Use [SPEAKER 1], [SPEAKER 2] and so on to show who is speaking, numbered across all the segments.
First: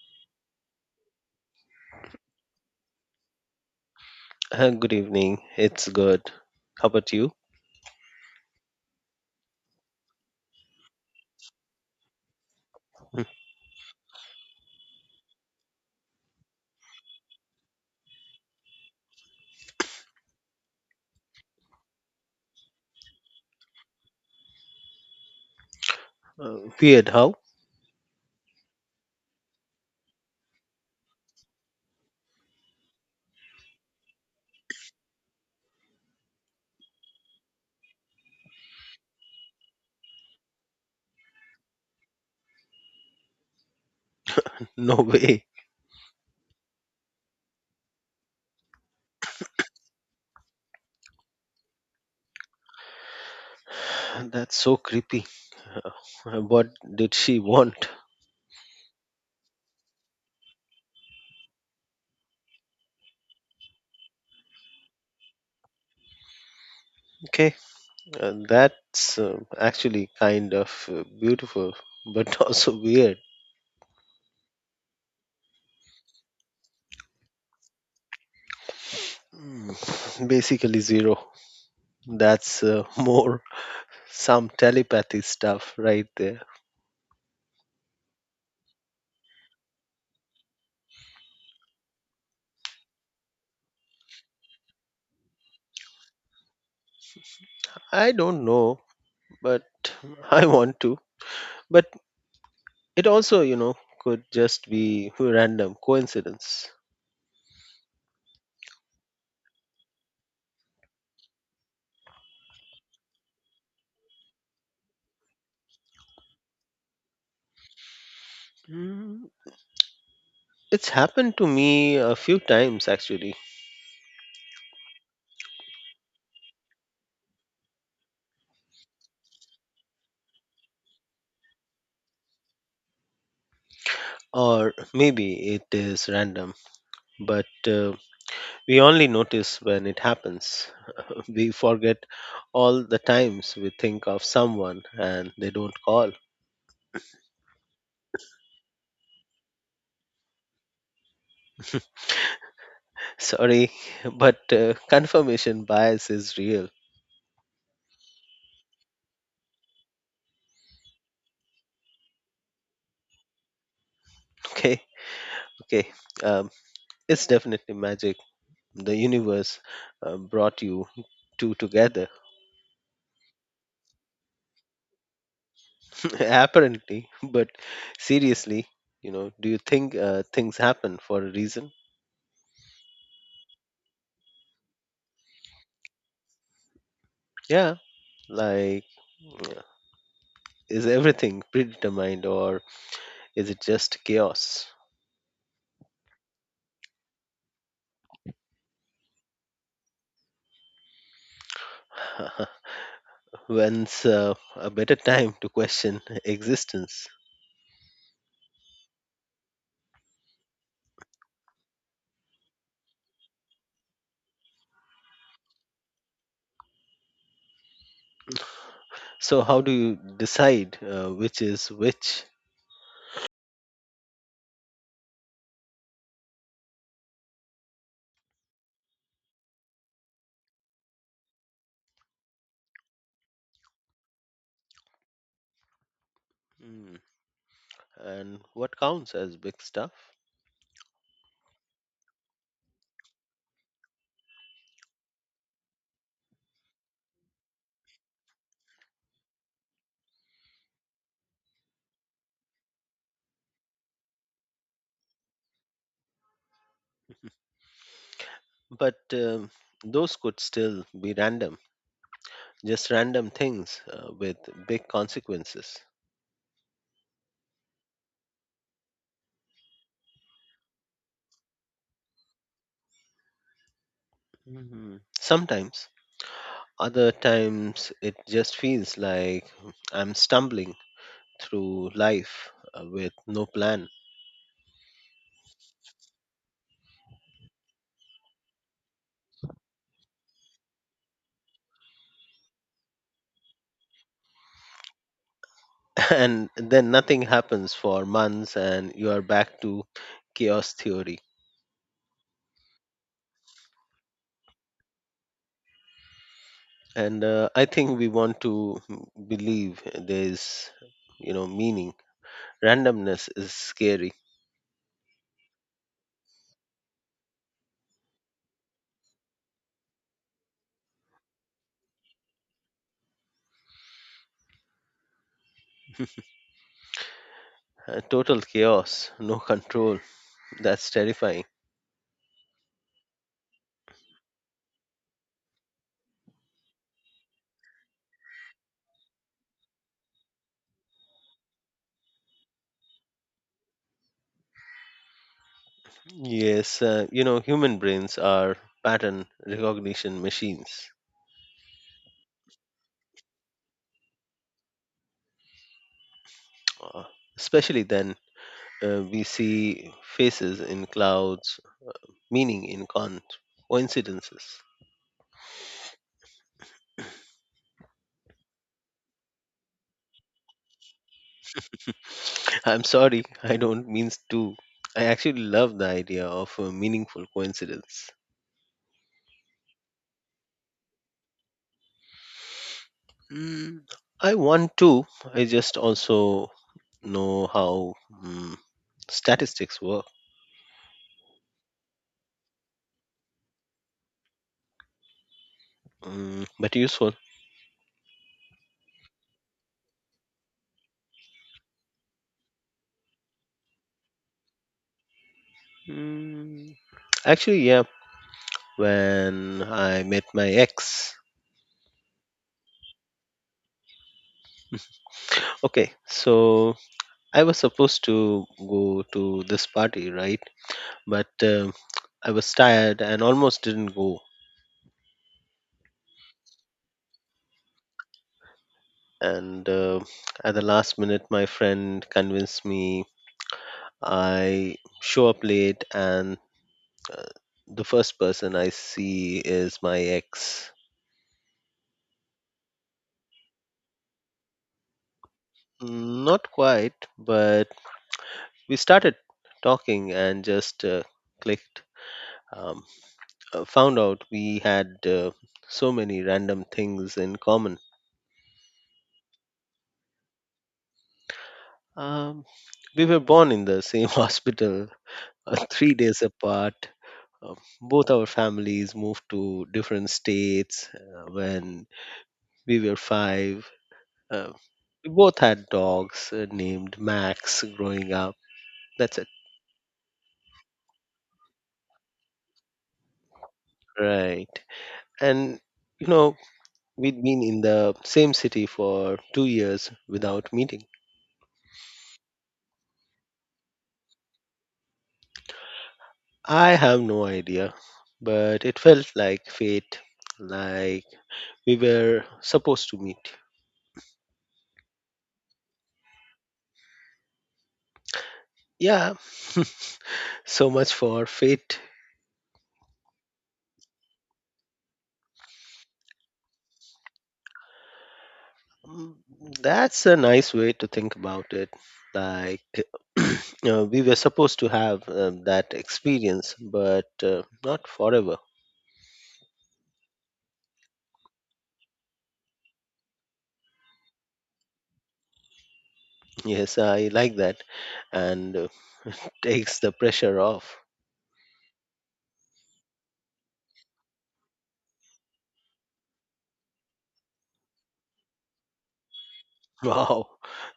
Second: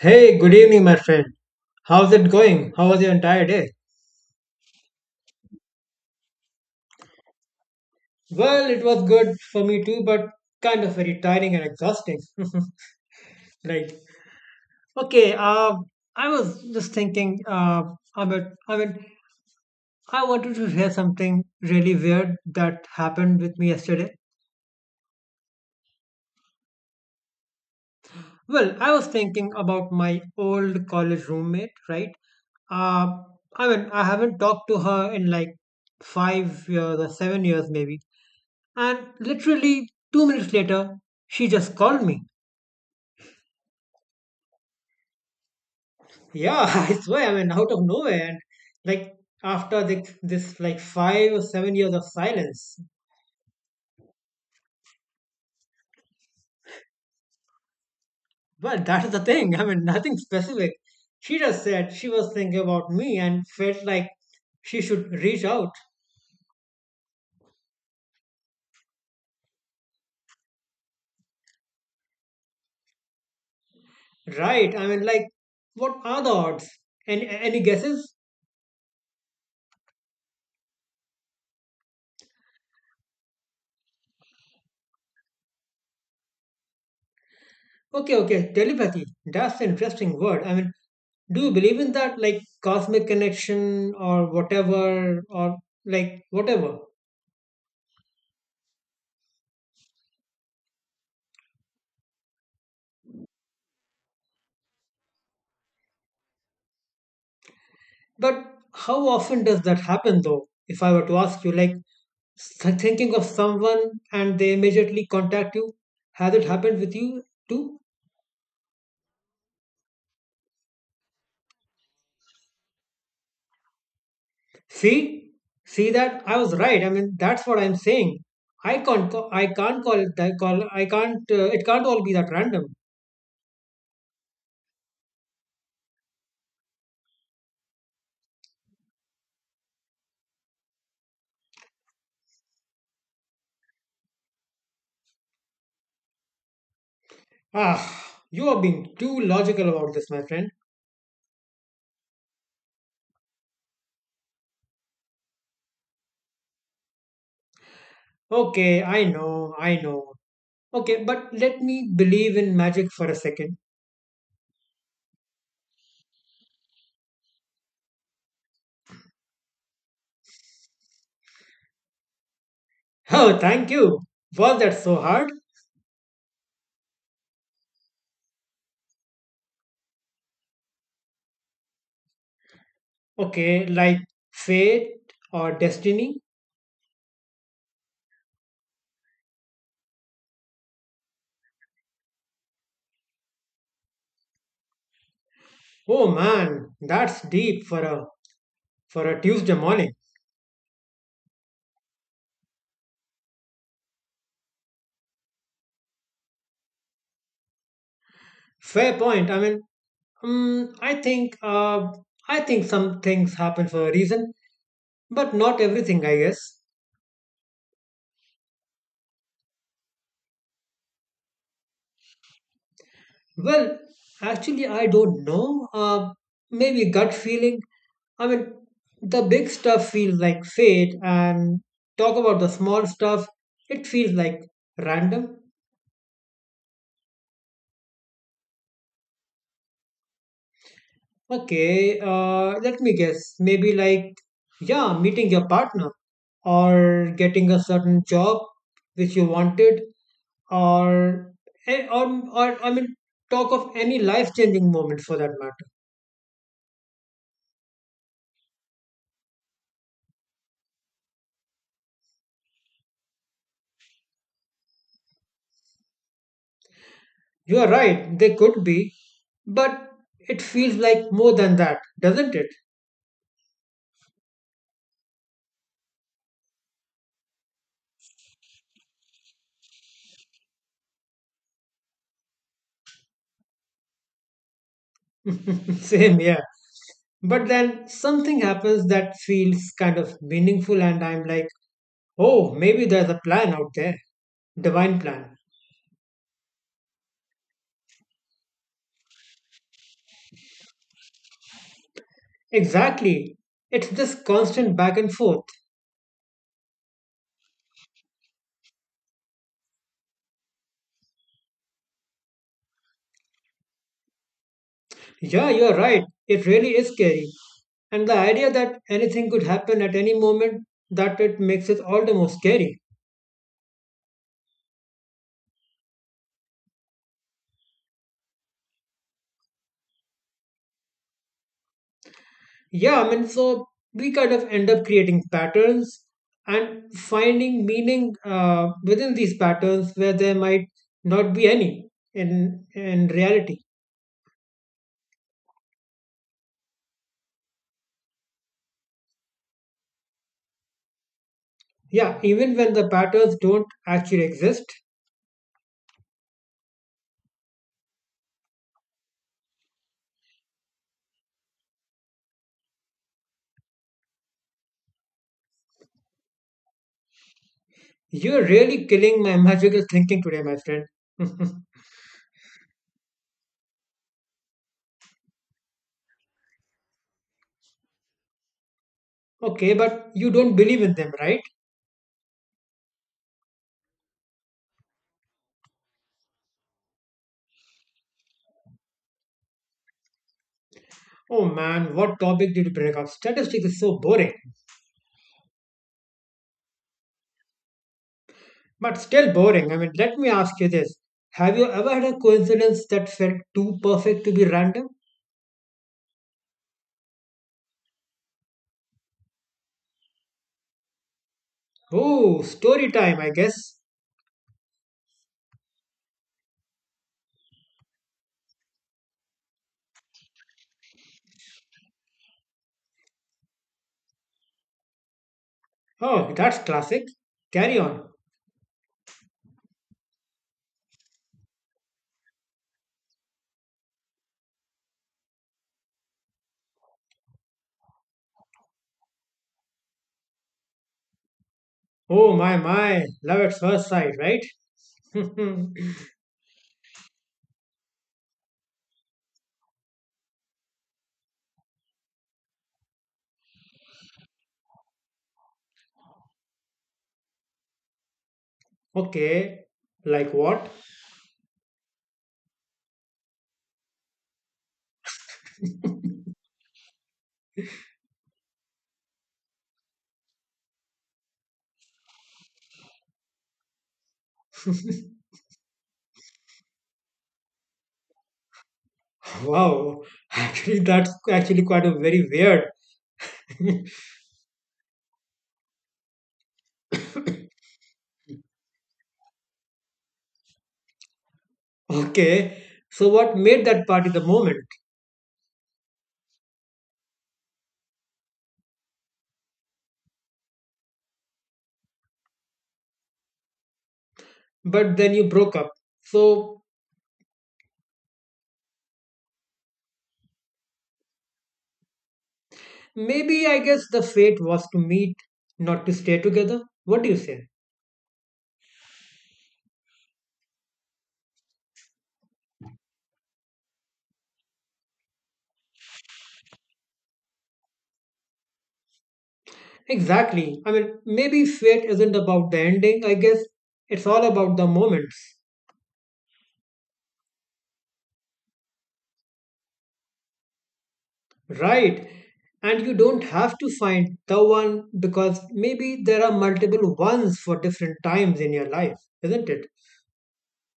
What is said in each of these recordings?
[SPEAKER 1] Hey, good evening, my friend. How's it going? How was your entire day?
[SPEAKER 2] Good evening. It's good. How about you?
[SPEAKER 1] Well, it was good for me too, but kind of very tiring and exhausting.
[SPEAKER 2] Uh,
[SPEAKER 1] Right. Okay. I was just thinking. About. I mean, I wanted to share something really weird that happened with me yesterday.
[SPEAKER 2] Weird, how?
[SPEAKER 1] Well, I was thinking about my old college roommate, right? Uh, I haven't talked to her in like 5 years or 7 years, maybe. And literally 2 minutes later, she just called me.
[SPEAKER 2] No way.
[SPEAKER 1] Yeah, I swear, out of nowhere, and like after this like 5 or 7 years of silence.
[SPEAKER 2] That's so creepy. What did she want?
[SPEAKER 1] But that is the thing. Nothing specific. She just said she was thinking about me and felt like she should reach out.
[SPEAKER 2] Okay, that's actually kind of beautiful, but also weird.
[SPEAKER 1] Right? What are the odds? Any guesses?
[SPEAKER 2] Mm, Basically, zero. That's more some telepathy stuff right there.
[SPEAKER 1] Okay, okay, telepathy. That's an interesting word. Do you believe in that, like cosmic connection or whatever, or like whatever?
[SPEAKER 2] I don't know, but I want to. But it also could just be random coincidence.
[SPEAKER 1] But how often does that happen though? If I were to ask you, like thinking of someone and they immediately contact you, has it happened with you too?
[SPEAKER 2] Mm, It's happened to me a few times actually,
[SPEAKER 1] See, see that I was right. That's what I'm saying. I can't call it that. Call, I can't. It can't all be that random.
[SPEAKER 2] or maybe it is random, but we only notice when it happens. We forget all the times we think of someone and they don't call.
[SPEAKER 1] Ah, you are being too logical about this, my friend.
[SPEAKER 2] Sorry, but confirmation bias is real.
[SPEAKER 1] Okay, I know, I know. Okay, but let me believe in magic for a second.
[SPEAKER 2] Okay, okay. Um, it's definitely magic. The universe brought you two together,
[SPEAKER 1] Oh, thank you. Was that so hard?
[SPEAKER 2] apparently, but seriously. Do you think things happen for a reason?
[SPEAKER 1] Okay, like fate or destiny?
[SPEAKER 2] Yeah, like mm, is everything predetermined or is it just chaos?
[SPEAKER 1] Oh man, that's deep for a Tuesday morning.
[SPEAKER 2] When's a better time to question existence?
[SPEAKER 1] Fair point. Um, I think uh, I think some things happen for a reason, but not everything, I guess.
[SPEAKER 2] So, how do you decide which is which?
[SPEAKER 1] Well, actually, I don't know. Maybe gut feeling. I mean, the big stuff feels like fate, and talk about the small stuff, it feels like random.
[SPEAKER 2] Mm, and what counts as big stuff?
[SPEAKER 1] Okay, let me guess. Maybe like, yeah, meeting your partner, or getting a certain job which you wanted, or, eh, or, or talk of any life changing moment for that matter.
[SPEAKER 2] But those could still be random, just random things with big consequences.
[SPEAKER 1] You are right, they could be, but it feels like more than that, doesn't it?
[SPEAKER 2] Mhm. Sometimes, other times, it just feels like I'm stumbling through life with no plan.
[SPEAKER 1] Same here. But then something happens that feels kind of meaningful, and I'm like, oh, maybe there's a plan out there. Divine plan.
[SPEAKER 2] And then nothing happens for months and you are back to chaos theory.
[SPEAKER 1] Exactly. It's this constant back and forth.
[SPEAKER 2] And I think we want to believe there's meaning. Randomness is scary.
[SPEAKER 1] Yeah, you're right. It really is scary. And the idea that anything could happen at any moment, that it makes it all the more scary.
[SPEAKER 2] Total chaos, no control. That's terrifying.
[SPEAKER 1] Yeah, so we kind of end up creating patterns and finding meaning within these patterns where there might not be any in reality.
[SPEAKER 2] Yes, human brains are pattern recognition machines.
[SPEAKER 1] Yeah, even when the patterns don't actually exist,
[SPEAKER 2] uh, especially then. We see faces in clouds, meaning in coincidences.
[SPEAKER 1] you're really killing my magical thinking today, my friend.
[SPEAKER 2] I'm sorry, I don't mean to. I actually love the idea of a meaningful coincidence.
[SPEAKER 1] Okay, but you don't believe in them, right?
[SPEAKER 2] Mm, I want to. I just also know how mm, statistics work.
[SPEAKER 1] Oh man, what topic did you bring up? Statistics is so boring,
[SPEAKER 2] But useful.
[SPEAKER 1] but still boring. Let me ask you this. Have you ever had a coincidence that felt too perfect to be random?
[SPEAKER 2] Mm, Actually, yeah, when I met my ex.
[SPEAKER 1] Oh, story time, I guess.
[SPEAKER 2] Okay, so I was supposed to go to this party, right? But I was tired and almost didn't go.
[SPEAKER 1] Oh, that's classic. Carry on.
[SPEAKER 2] And at the last minute my friend convinced me. I show up late and uh, the first person I see is my ex.
[SPEAKER 1] Oh, my, my. Love at first sight, right?
[SPEAKER 2] Not quite, but we started talking and just clicked. um, Found out we had so many random things in common.
[SPEAKER 1] Okay. Like what?
[SPEAKER 2] um, we were born in the same hospital, 3 days apart. Uh, both our families moved to different states when we were 5. Uh, we both had dogs named Max growing up. That's it.
[SPEAKER 1] Wow. Actually, that's actually quite a very weird.
[SPEAKER 2] Right. And, you know, we'd been in the same city for 2 years without meeting.
[SPEAKER 1] Okay. So, what made that party the moment?
[SPEAKER 2] I have no idea, but it felt like fate, like we were supposed to meet.
[SPEAKER 1] But then you broke up. So,
[SPEAKER 2] Yeah, so much for fate.
[SPEAKER 1] maybe I guess the fate was to meet, not to stay together. What do you say?
[SPEAKER 2] Mm, That's a nice way to think about it. Like, we were supposed to have that experience, but not forever.
[SPEAKER 1] Exactly. Maybe fate isn't about the ending, I guess. It's all about the moments.
[SPEAKER 2] Yes, I like that. And takes the pressure off.
[SPEAKER 1] Right. And you don't have to find the one because maybe there are multiple ones for different times in your life, isn't it?
[SPEAKER 2] Wow,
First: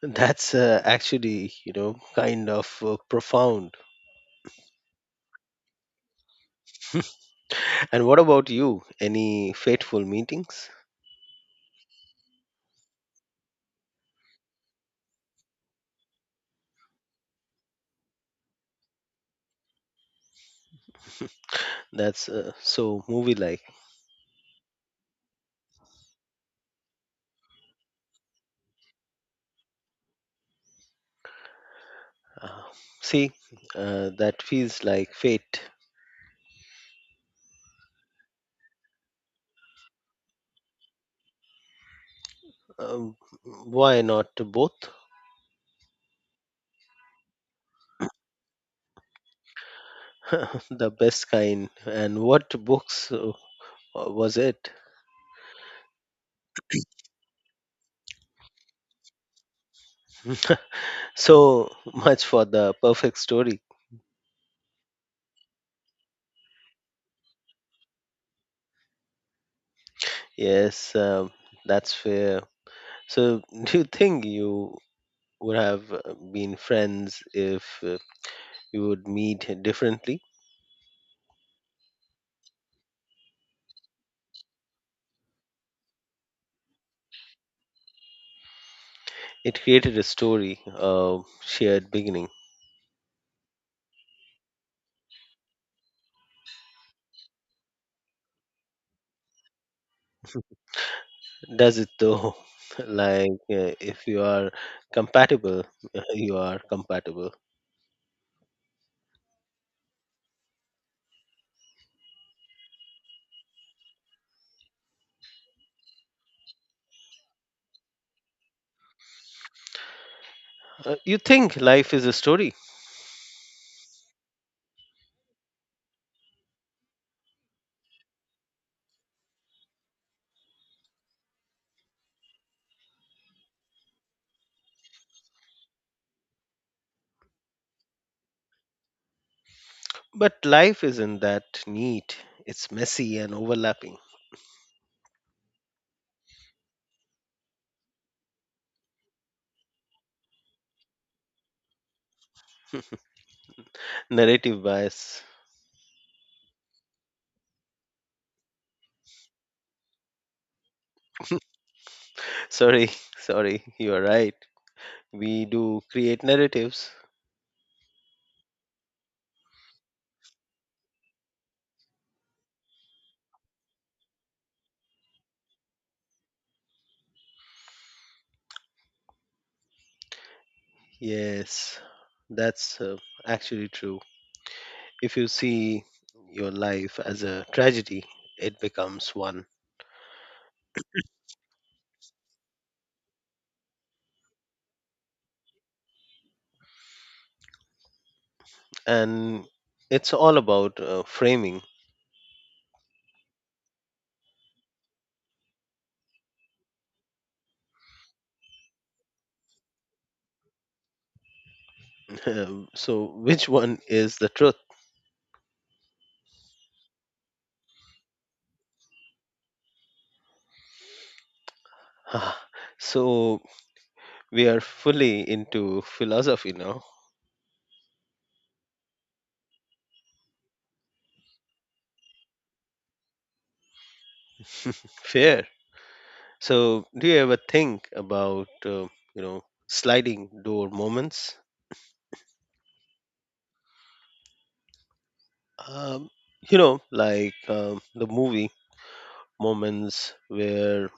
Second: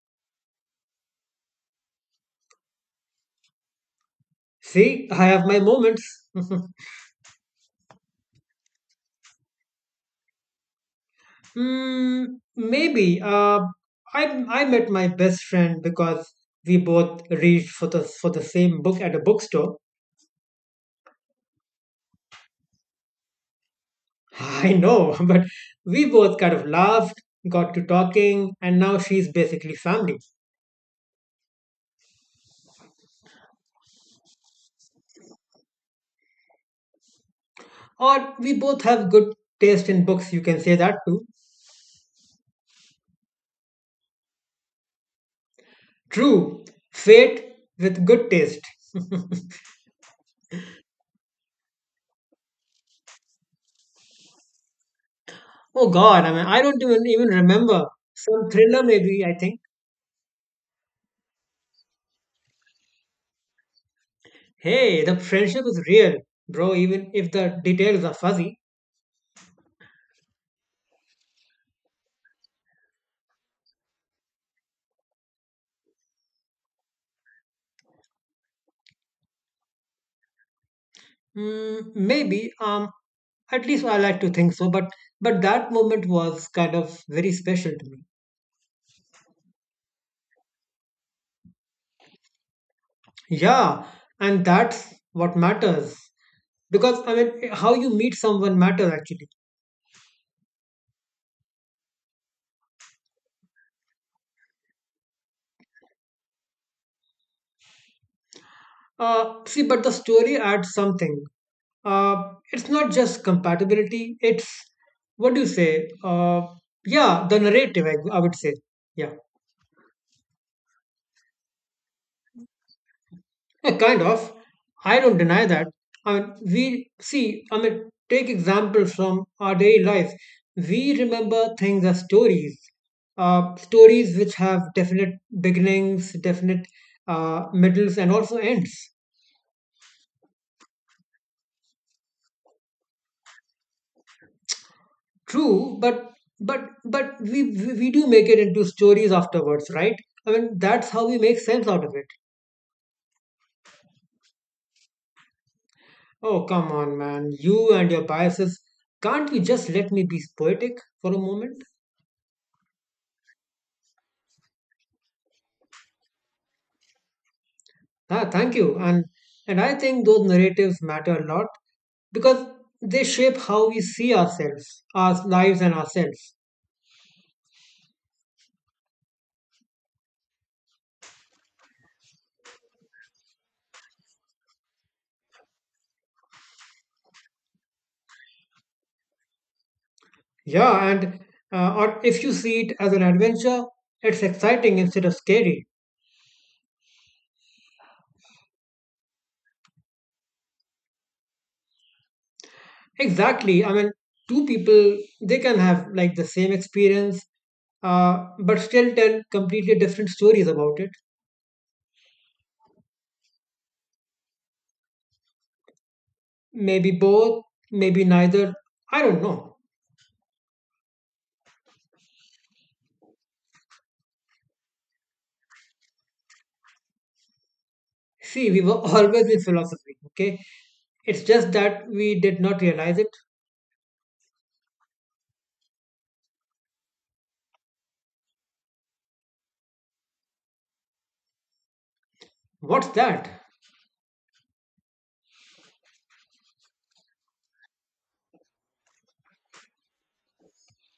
[SPEAKER 2] that's actually kind of profound.
[SPEAKER 1] See, I have my moments.
[SPEAKER 2] And what about you? Any fateful meetings?
[SPEAKER 1] Hmm, maybe. I met my best friend because we both reached for the same book at a bookstore.
[SPEAKER 2] That's so movie like.
[SPEAKER 1] I know, but we both kind of laughed, got to talking, and now she's basically family.
[SPEAKER 2] Uh, see, that feels like fate.
[SPEAKER 1] Or we both have good taste in books. You can say that too.
[SPEAKER 2] Um, why not both?
[SPEAKER 1] True, fate with good taste.
[SPEAKER 2] The best kind. And what books was it?
[SPEAKER 1] Oh God, I don't even remember some thriller. Maybe I think.
[SPEAKER 2] So much for the perfect story.
[SPEAKER 1] Hey, the friendship is real, bro. Even if the details are fuzzy.
[SPEAKER 2] Yes, that's fair. So, do you think you would have been friends if you would meet differently?
[SPEAKER 1] Mm, maybe. At least I like to think so. But that moment was kind of very special to me.
[SPEAKER 2] It created a story, a shared beginning.
[SPEAKER 1] Yeah, and that's what matters because how you meet someone matters actually.
[SPEAKER 2] Does it though? Like, if you are compatible, you are compatible.
[SPEAKER 1] See, but the story adds something. It's not just compatibility, it's what do you say? Yeah, the narrative, I would say. Yeah,
[SPEAKER 2] You think life is a story?
[SPEAKER 1] Eh, kind of. I don't deny that. We see, take examples from our daily life. We remember things as stories, stories which have definite beginnings, definite middles, and also ends.
[SPEAKER 2] But life isn't that neat. It's messy and overlapping.
[SPEAKER 1] True, but we do make it into stories afterwards, right? That's how we make sense out of it.
[SPEAKER 2] Narrative bias.
[SPEAKER 1] Oh, come on, man. You and your biases. Can't you just let me be poetic for a moment?
[SPEAKER 2] Sorry, sorry, you're right. We do create narratives.
[SPEAKER 1] Ah, thank you. And I think those narratives matter a lot because they shape how we see ourselves, our lives, and ourselves.
[SPEAKER 2] Yes, that's actually true. If you see your life as a tragedy, it becomes one.
[SPEAKER 1] Yeah, and or if you see it as an adventure, it's exciting instead of scary.
[SPEAKER 2] And it's all about framing.
[SPEAKER 1] Exactly. Two people, they can have like the same experience, but still tell completely different stories about it.
[SPEAKER 2] So, which one is the truth?
[SPEAKER 1] Maybe both, maybe neither. I don't know.
[SPEAKER 2] So, we are fully into philosophy now.
[SPEAKER 1] See, we were always in philosophy, okay? It's just that we did not realize it.
[SPEAKER 2] Fair. So, do you ever think about sliding door moments?
[SPEAKER 1] What's that?
[SPEAKER 2] Um, like the movie moments where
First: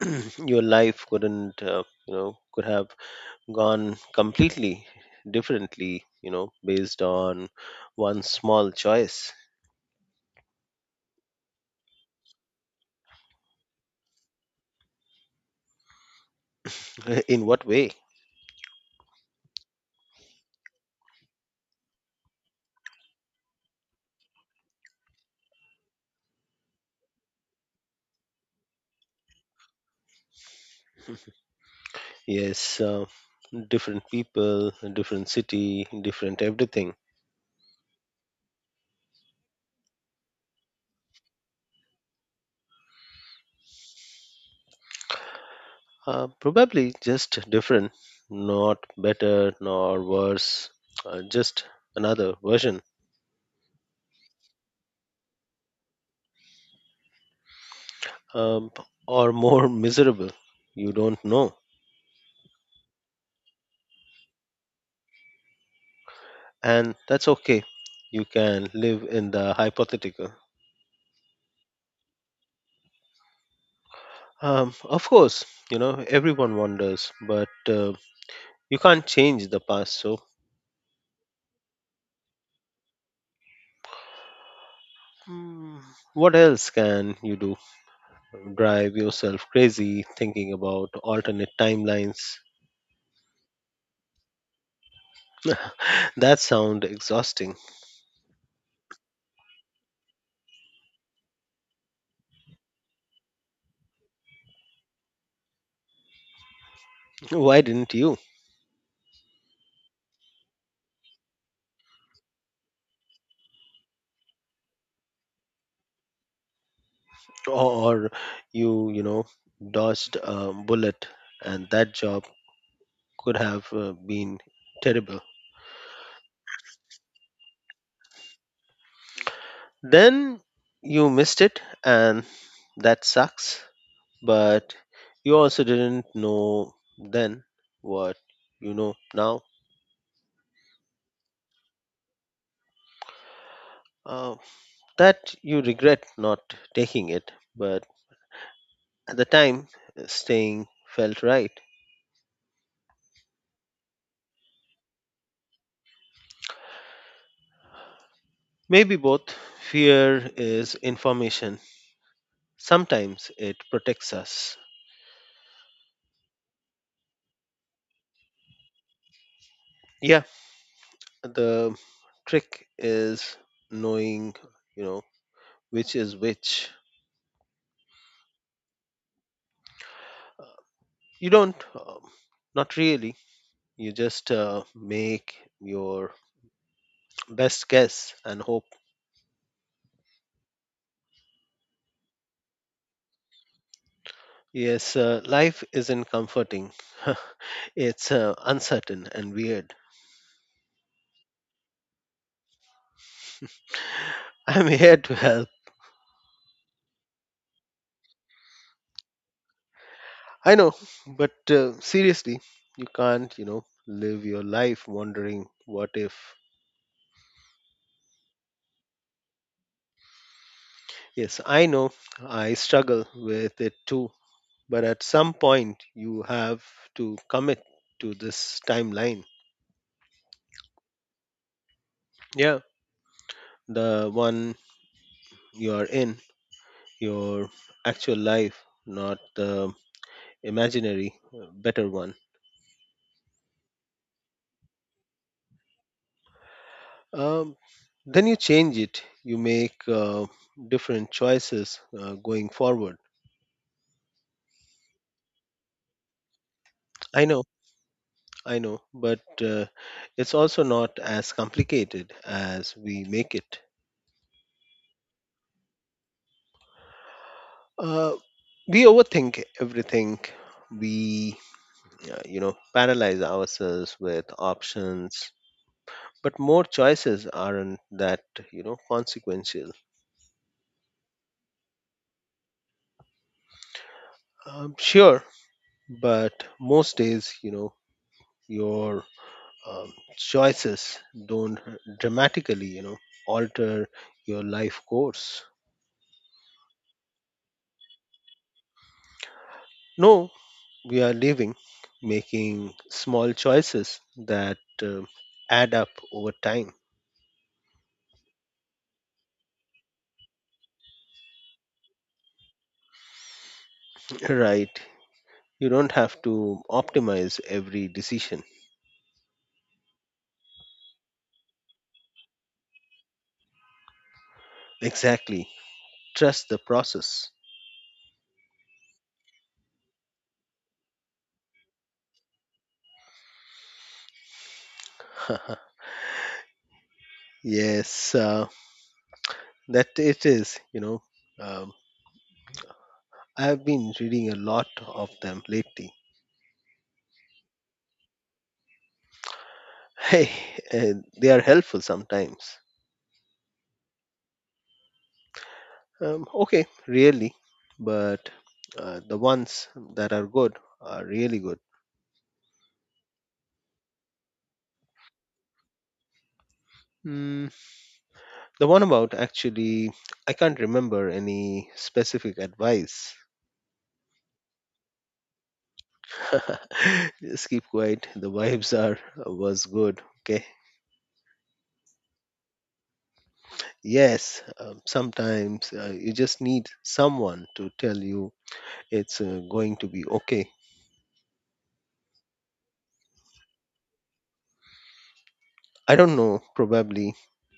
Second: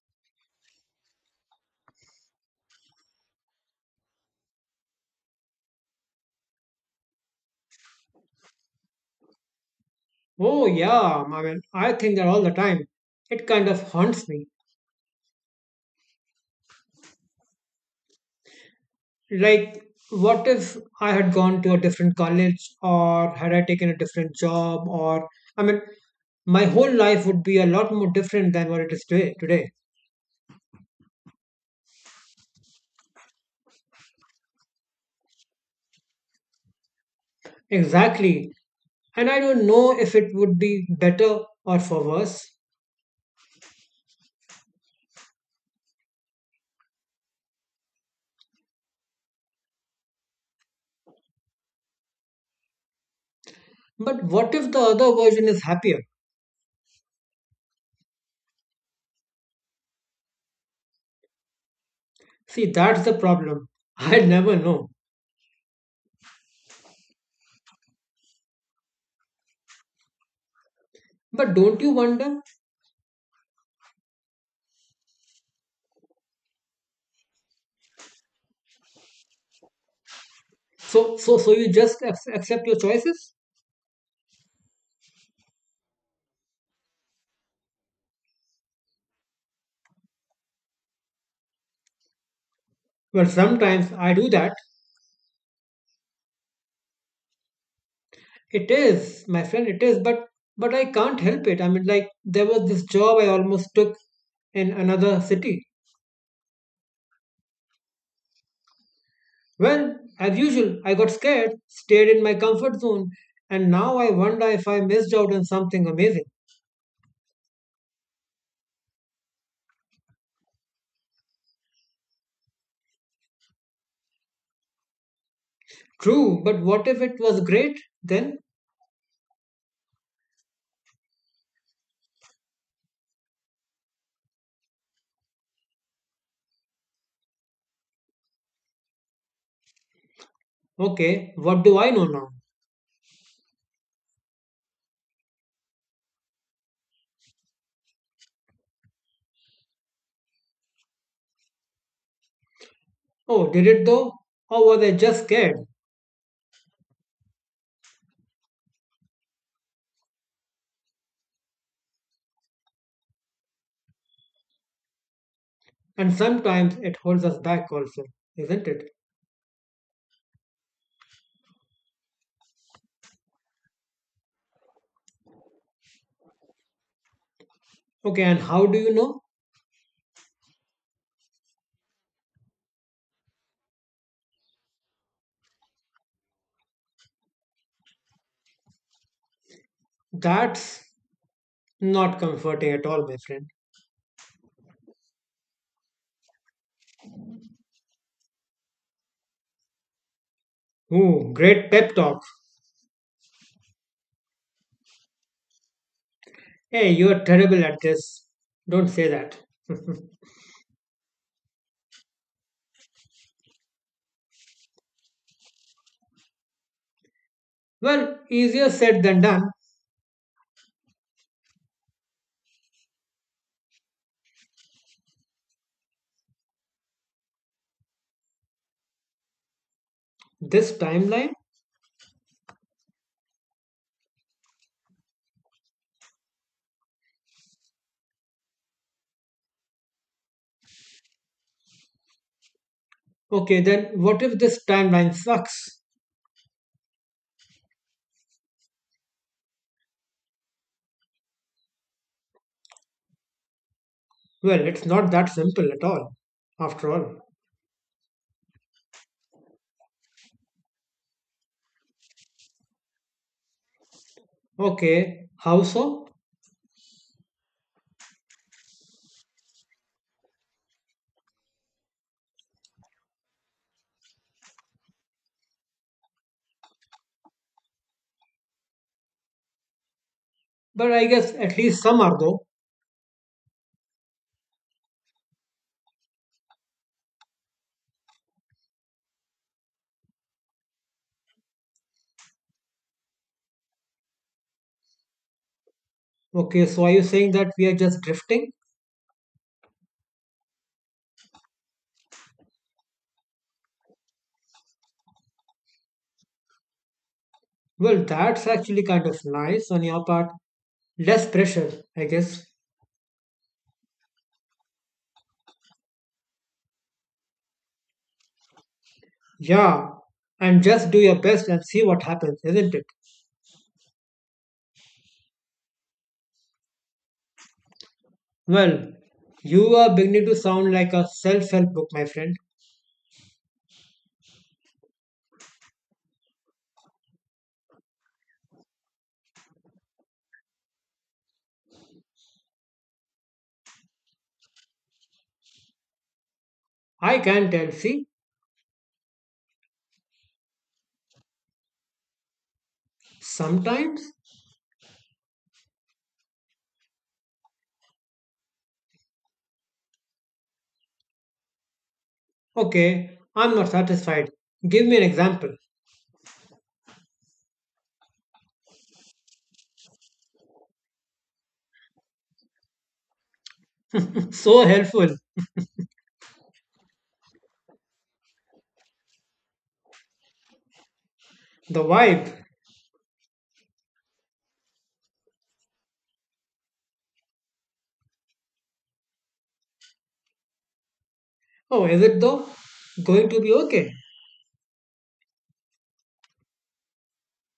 [SPEAKER 2] your life couldn't could have gone completely differently. Based on one small choice.
[SPEAKER 1] Oh, yeah, I think that all the time. It kind of haunts me.
[SPEAKER 2] In what way?
[SPEAKER 1] Like, what if I had gone to a different college or had I taken a different job? Or, I mean, my whole life would be a lot more different than what it is today.
[SPEAKER 2] Yes, different people, different city, different everything.
[SPEAKER 1] Exactly. And I don't know if it would be better or for worse.
[SPEAKER 2] Probably just different, not better nor worse, just another version,
[SPEAKER 1] But what if the other version is happier?
[SPEAKER 2] um, or more miserable. You don't know.
[SPEAKER 1] See, that's the problem. I never know.
[SPEAKER 2] And that's okay. You can live in the hypothetical.
[SPEAKER 1] But don't you wonder?
[SPEAKER 2] Of course everyone wonders, but you can't change the past. So,
[SPEAKER 1] So you just accept your choices?
[SPEAKER 2] mm, what else can you do? Drive yourself crazy thinking about alternate timelines.
[SPEAKER 1] Well, sometimes I do that.
[SPEAKER 2] That sound exhausting.
[SPEAKER 1] It is, my friend, it is, but I can't help it. Like there was this job I almost took in another city.
[SPEAKER 2] Why didn't you?
[SPEAKER 1] Well, as usual, I got scared, stayed in my comfort zone, and now I wonder if I missed out on something amazing.
[SPEAKER 2] Or you you know dodged a bullet, and that job could have been terrible.
[SPEAKER 1] True, but what if it was great? Then,
[SPEAKER 2] Then you missed it and that sucks, but you also didn't know then what you know now.
[SPEAKER 1] okay, what do I know now?
[SPEAKER 2] Uh, that you regret not taking it, but at the time staying felt right.
[SPEAKER 1] Oh, did it though? Or was I just scared?
[SPEAKER 2] Maybe both. Fear is information. Sometimes it protects us.
[SPEAKER 1] And sometimes it holds us back also, isn't it?
[SPEAKER 2] Yeah, the trick is knowing you know which is which.
[SPEAKER 1] Okay, and how do you know?
[SPEAKER 2] You don't. Not really. You just make your best guess and hope.
[SPEAKER 1] That's not comforting at all, my friend.
[SPEAKER 2] Yes, life isn't comforting. It's uncertain and weird.
[SPEAKER 1] Ooh, great pep talk.
[SPEAKER 2] I'm here to help.
[SPEAKER 1] Hey, you're terrible at this. Don't say that.
[SPEAKER 2] I know, but seriously, you can't live your life wondering what if.
[SPEAKER 1] Well, easier said than done.
[SPEAKER 2] Yes, I know. I struggle with it too, but at some point you have to commit to this timeline.
[SPEAKER 1] This timeline?
[SPEAKER 2] Yeah, the one you are in, your actual life, not the imaginary better one.
[SPEAKER 1] Okay, then what if this timeline sucks?
[SPEAKER 2] Um, then you change it. You make different choices going forward.
[SPEAKER 1] Well, it's not that simple at all, after all.
[SPEAKER 2] I know, I know, but it's also not as complicated as we make it.
[SPEAKER 1] Okay, how so?
[SPEAKER 2] Uh, we overthink everything. We paralyze ourselves with options. But more choices aren't that consequential.
[SPEAKER 1] But I guess at least some are though.
[SPEAKER 2] Sure, but most days your choices don't dramatically alter your life course.
[SPEAKER 1] Okay, so are you saying that we are just drifting?
[SPEAKER 2] No, we are living, making small choices that add up over time,
[SPEAKER 1] Well, that's actually kind of nice on your part. Less pressure, I guess.
[SPEAKER 2] right? You don't have to optimize every decision.
[SPEAKER 1] Yeah, and just do your best and see what happens, isn't it?
[SPEAKER 2] Exactly, trust the process.
[SPEAKER 1] Well, you are beginning to sound like a self help book, my friend.
[SPEAKER 2] Yes, that it is. Um, I've been reading a lot of them lately.
[SPEAKER 1] I can tell. See,
[SPEAKER 2] Hey, eh, they are helpful sometimes.
[SPEAKER 1] sometimes,
[SPEAKER 2] Okay, really, but the ones that are good are really good.
[SPEAKER 1] okay, I'm not satisfied. Give me an example.
[SPEAKER 2] Mm, the one about Actually, I can't remember any specific advice.
[SPEAKER 1] So helpful.
[SPEAKER 2] Just keep quiet. The vibes are was good. Okay.
[SPEAKER 1] The vibe.
[SPEAKER 2] Yes, sometimes you just need someone to tell you it's going to be okay.
[SPEAKER 1] Oh, is it though? Going to be okay?
[SPEAKER 2] I don't know, probably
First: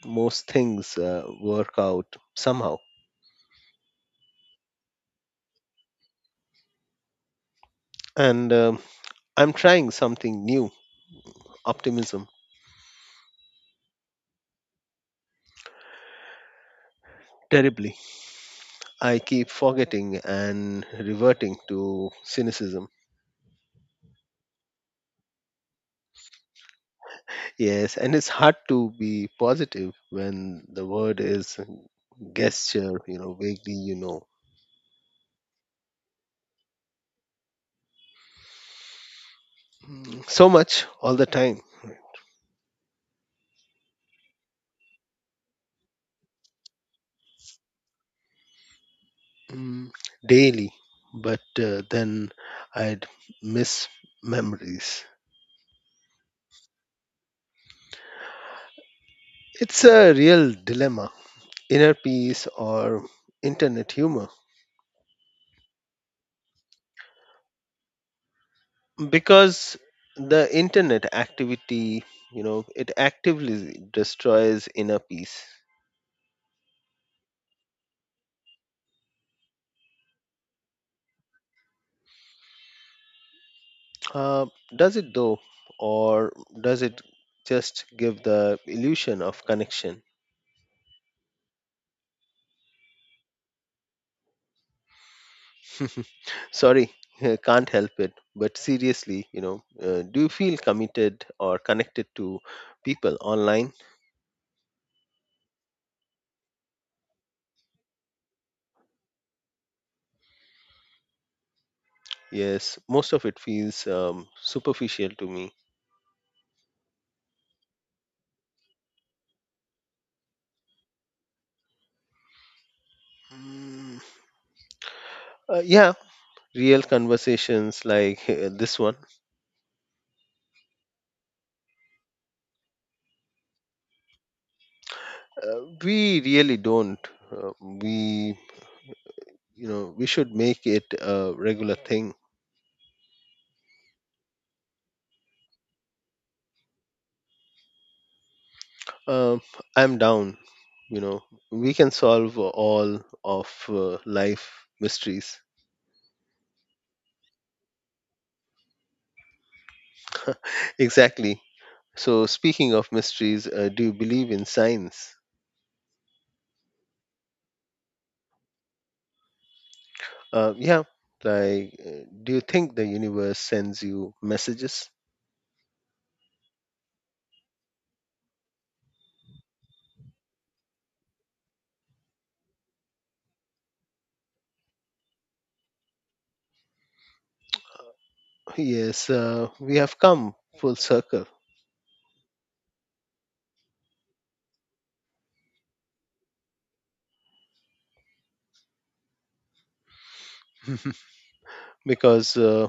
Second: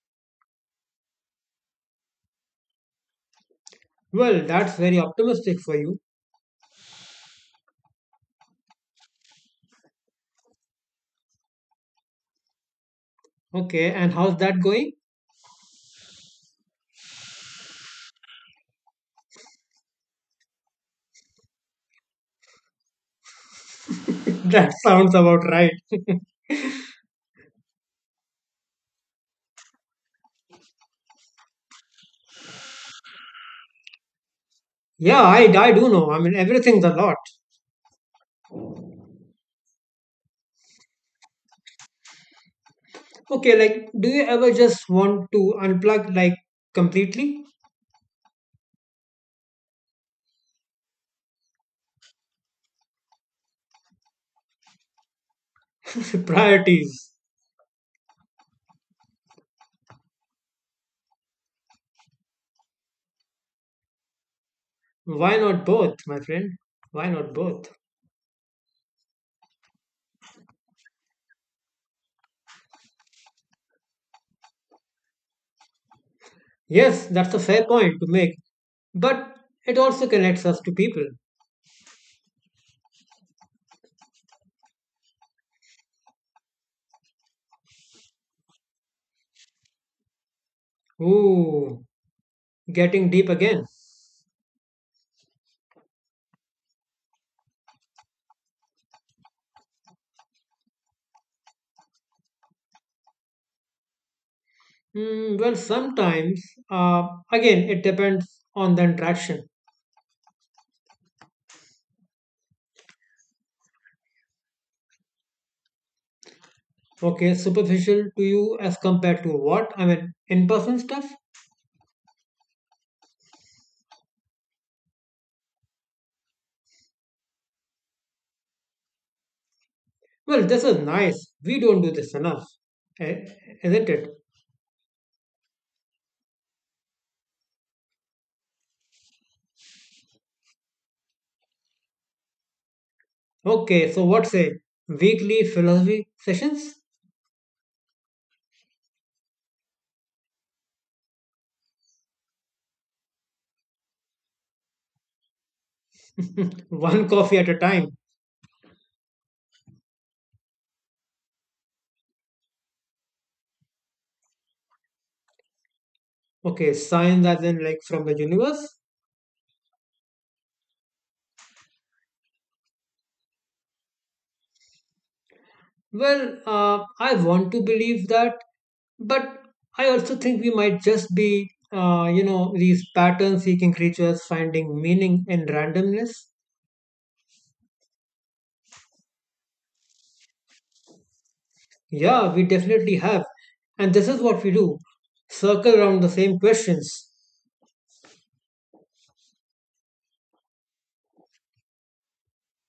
[SPEAKER 2] most things work out somehow.
[SPEAKER 1] Well, that's very optimistic for you.
[SPEAKER 2] And I'm trying something new, optimism,
[SPEAKER 1] Okay, and how's that going?
[SPEAKER 2] terribly. I keep forgetting and reverting to cynicism.
[SPEAKER 1] That sounds about right.
[SPEAKER 2] Yes, and it's hard to be positive when the word is gesture vaguely.
[SPEAKER 1] Yeah, I do know. Everything's a lot.
[SPEAKER 2] So much all the time.
[SPEAKER 1] Okay, like, do you ever just want to unplug, like, completely?
[SPEAKER 2] Mm, Daily, but then I'd miss memories.
[SPEAKER 1] Priorities.
[SPEAKER 2] It's a real dilemma: inner peace or internet humor.
[SPEAKER 1] Why not both, my friend? Why not both?
[SPEAKER 2] Because the internet activity it actively destroys inner peace.
[SPEAKER 1] Yes, that's a fair point to make, but it also connects us to people.
[SPEAKER 2] Uh, does it though, or does it just give the illusion of connection?
[SPEAKER 1] Ooh, getting deep again.
[SPEAKER 2] Sorry, can't help it. But seriously, do you feel committed or connected to people online?
[SPEAKER 1] Mm, well, sometimes, again, it depends on the interaction.
[SPEAKER 2] Yes, most of it feels superficial to me.
[SPEAKER 1] Okay, superficial to you as compared to what? In person stuff?
[SPEAKER 2] Mm, yeah, real conversations like this one.
[SPEAKER 1] Well, this is nice. We don't do this enough, eh, isn't it?
[SPEAKER 2] We really don't. Uh, we, we should make it a regular thing.
[SPEAKER 1] Okay, so what say? Weekly philosophy sessions?
[SPEAKER 2] Um, I'm down. You know, we can solve all of life mysteries.
[SPEAKER 1] One coffee at a time.
[SPEAKER 2] Exactly. So, speaking of mysteries, do you believe in science?
[SPEAKER 1] Okay, science as in like from the universe?
[SPEAKER 2] Yeah, like, do you think the universe sends you messages?
[SPEAKER 1] Well, I want to believe that, but I also think we might just be, these pattern seeking creatures finding meaning in randomness.
[SPEAKER 2] Yes, we have come full circle.
[SPEAKER 1] Yeah, we definitely have. And this is what we do circle around the same questions.
[SPEAKER 2] because uh,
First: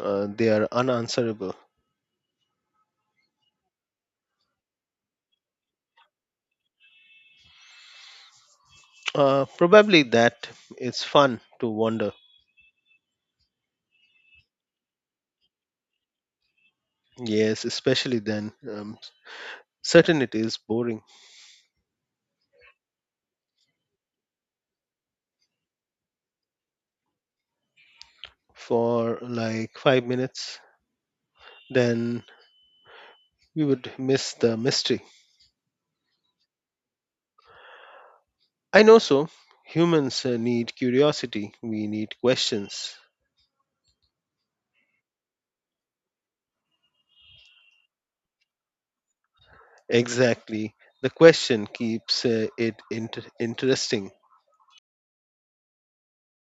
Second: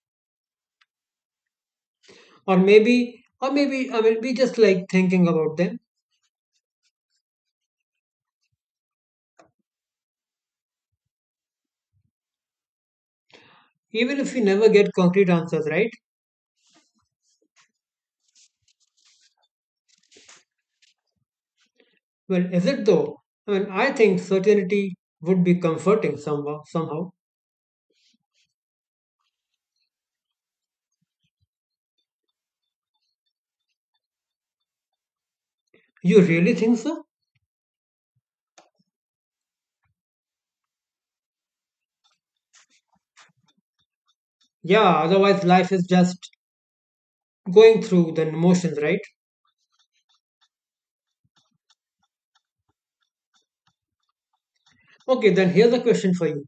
[SPEAKER 2] uh, they are unanswerable.
[SPEAKER 1] Or maybe, we just like thinking about them,
[SPEAKER 2] Probably that it's fun to wonder.
[SPEAKER 1] even if we never get concrete answers, right?
[SPEAKER 2] Yes, especially then. Certainty is boring
[SPEAKER 1] Well, is it though? I think certainty would be comforting somehow.
[SPEAKER 2] for like 5 minutes, then we would miss the mystery.
[SPEAKER 1] You really think so?
[SPEAKER 2] I know so. Humans need curiosity. We need questions.
[SPEAKER 1] Yeah, otherwise life is just going through the motions, right?
[SPEAKER 2] Exactly. The question keeps it interesting.
[SPEAKER 1] Okay, then here's a question for you.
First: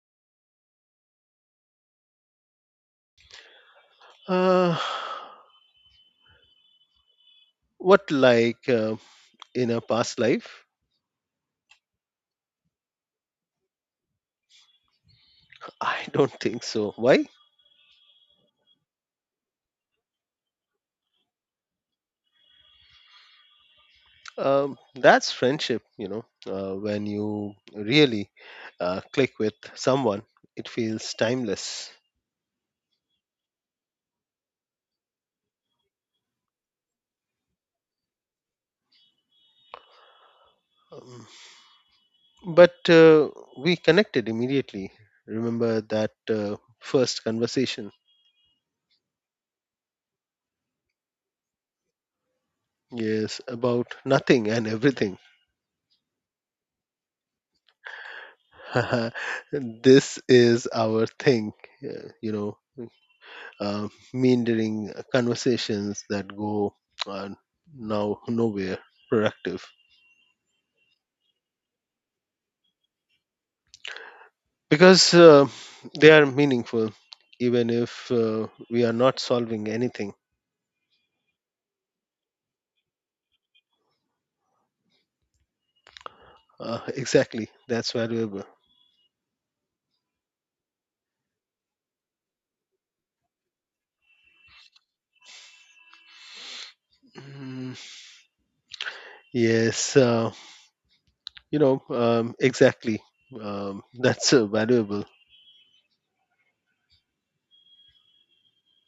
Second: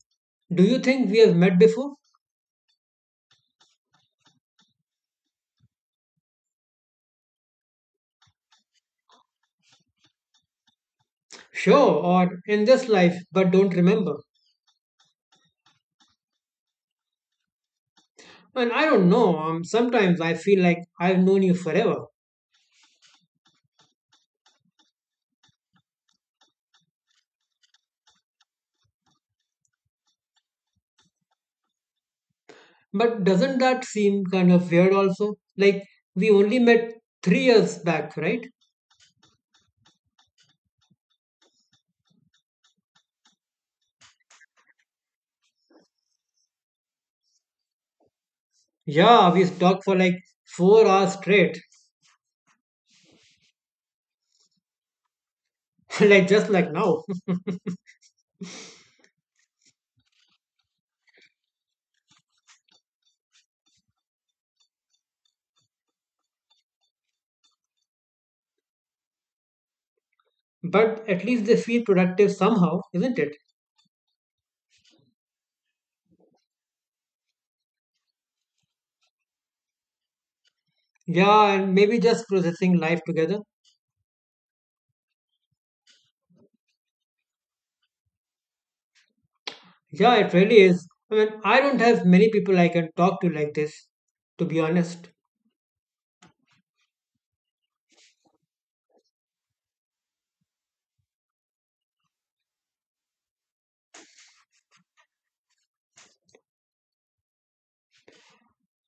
[SPEAKER 1] Do you think we have met before?
[SPEAKER 2] Uh, what, like in a past life?
[SPEAKER 1] Sure, or in this life, but don't remember.
[SPEAKER 2] I don't think so. Why?
[SPEAKER 1] And I don't know, sometimes I feel like I've known you forever.
[SPEAKER 2] That's friendship, when you really click with someone, it feels timeless.
[SPEAKER 1] But doesn't that seem kind of weird also? Like, we only met 3 years back, right?
[SPEAKER 2] Um, but we connected immediately. Remember that first conversation?
[SPEAKER 1] Yeah, we talked for like 4 hours straight,
[SPEAKER 2] Yes, about nothing and everything.
[SPEAKER 1] like just like now.
[SPEAKER 2] This is our thing, uh, you know, uh, meandering conversations that go uh, nowhere productive.
[SPEAKER 1] But at least they feel productive somehow, isn't it?
[SPEAKER 2] Because they are meaningful, even if we are not solving anything.
[SPEAKER 1] Yeah, and maybe just processing life together.
[SPEAKER 2] Exactly, that's valuable.
[SPEAKER 1] Yeah, it really is. I mean, I don't have many people I can talk to like this, to be honest.
[SPEAKER 2] Mm, Yes, exactly. That's valuable.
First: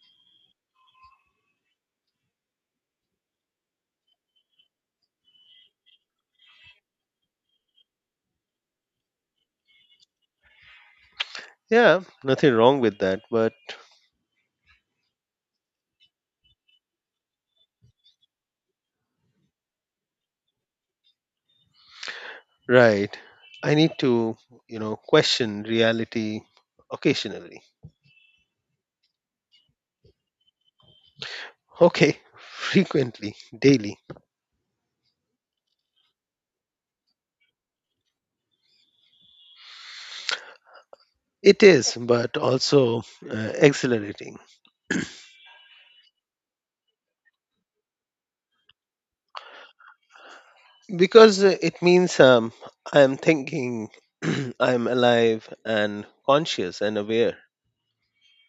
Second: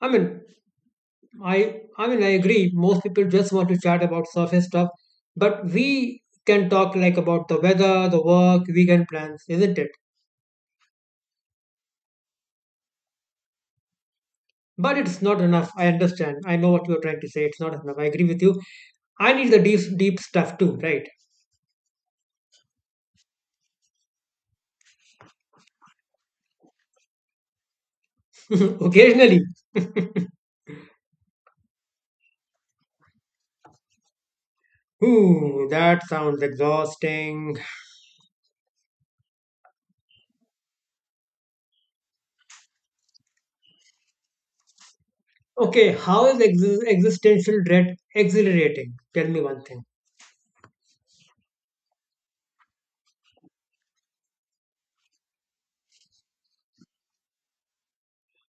[SPEAKER 1] I mean, I mean, I agree. Most people just want to chat about surface stuff, but we can talk like about the weather, the work, weekend plans, isn't it?
[SPEAKER 2] Yeah, nothing wrong with that, but.
[SPEAKER 1] But it's not enough. I understand. I know what you're trying to say. It's not enough. I agree with you. I need the deep stuff too, right?
[SPEAKER 2] Right. I need to question reality occasionally.
[SPEAKER 1] Occasionally.
[SPEAKER 2] Okay, frequently, daily.
[SPEAKER 1] Ooh, that sounds exhausting.
[SPEAKER 2] It is, but also exhilarating
[SPEAKER 1] Okay, how is existential dread exhilarating? Tell me one thing.
[SPEAKER 2] because it means I am thinking. I am alive and conscious and aware.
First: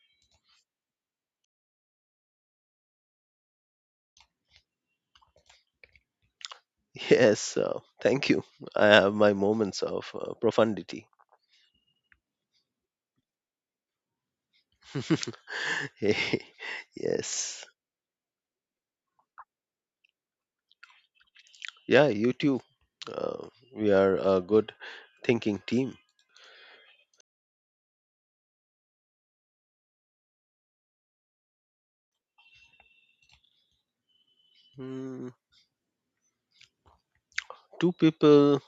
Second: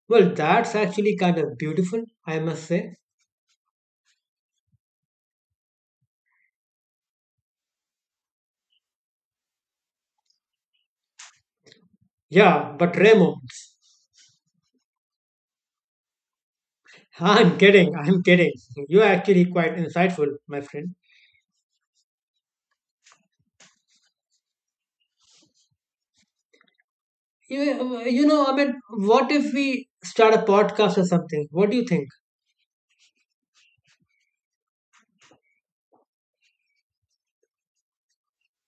[SPEAKER 1] Well, that's actually kind of beautiful, I must say.
[SPEAKER 2] Yes, thank you. I have my moments of profundity.
[SPEAKER 1] Yeah, but Raymond, I'm
[SPEAKER 2] Yes.
[SPEAKER 1] kidding, I'm kidding. You're actually quite insightful, my friend.
[SPEAKER 2] Yeah, you too. Uh, we are a good thinking team.
[SPEAKER 1] You know, I mean, what if we start a podcast or something? What do you think?
[SPEAKER 2] Hmm. Two people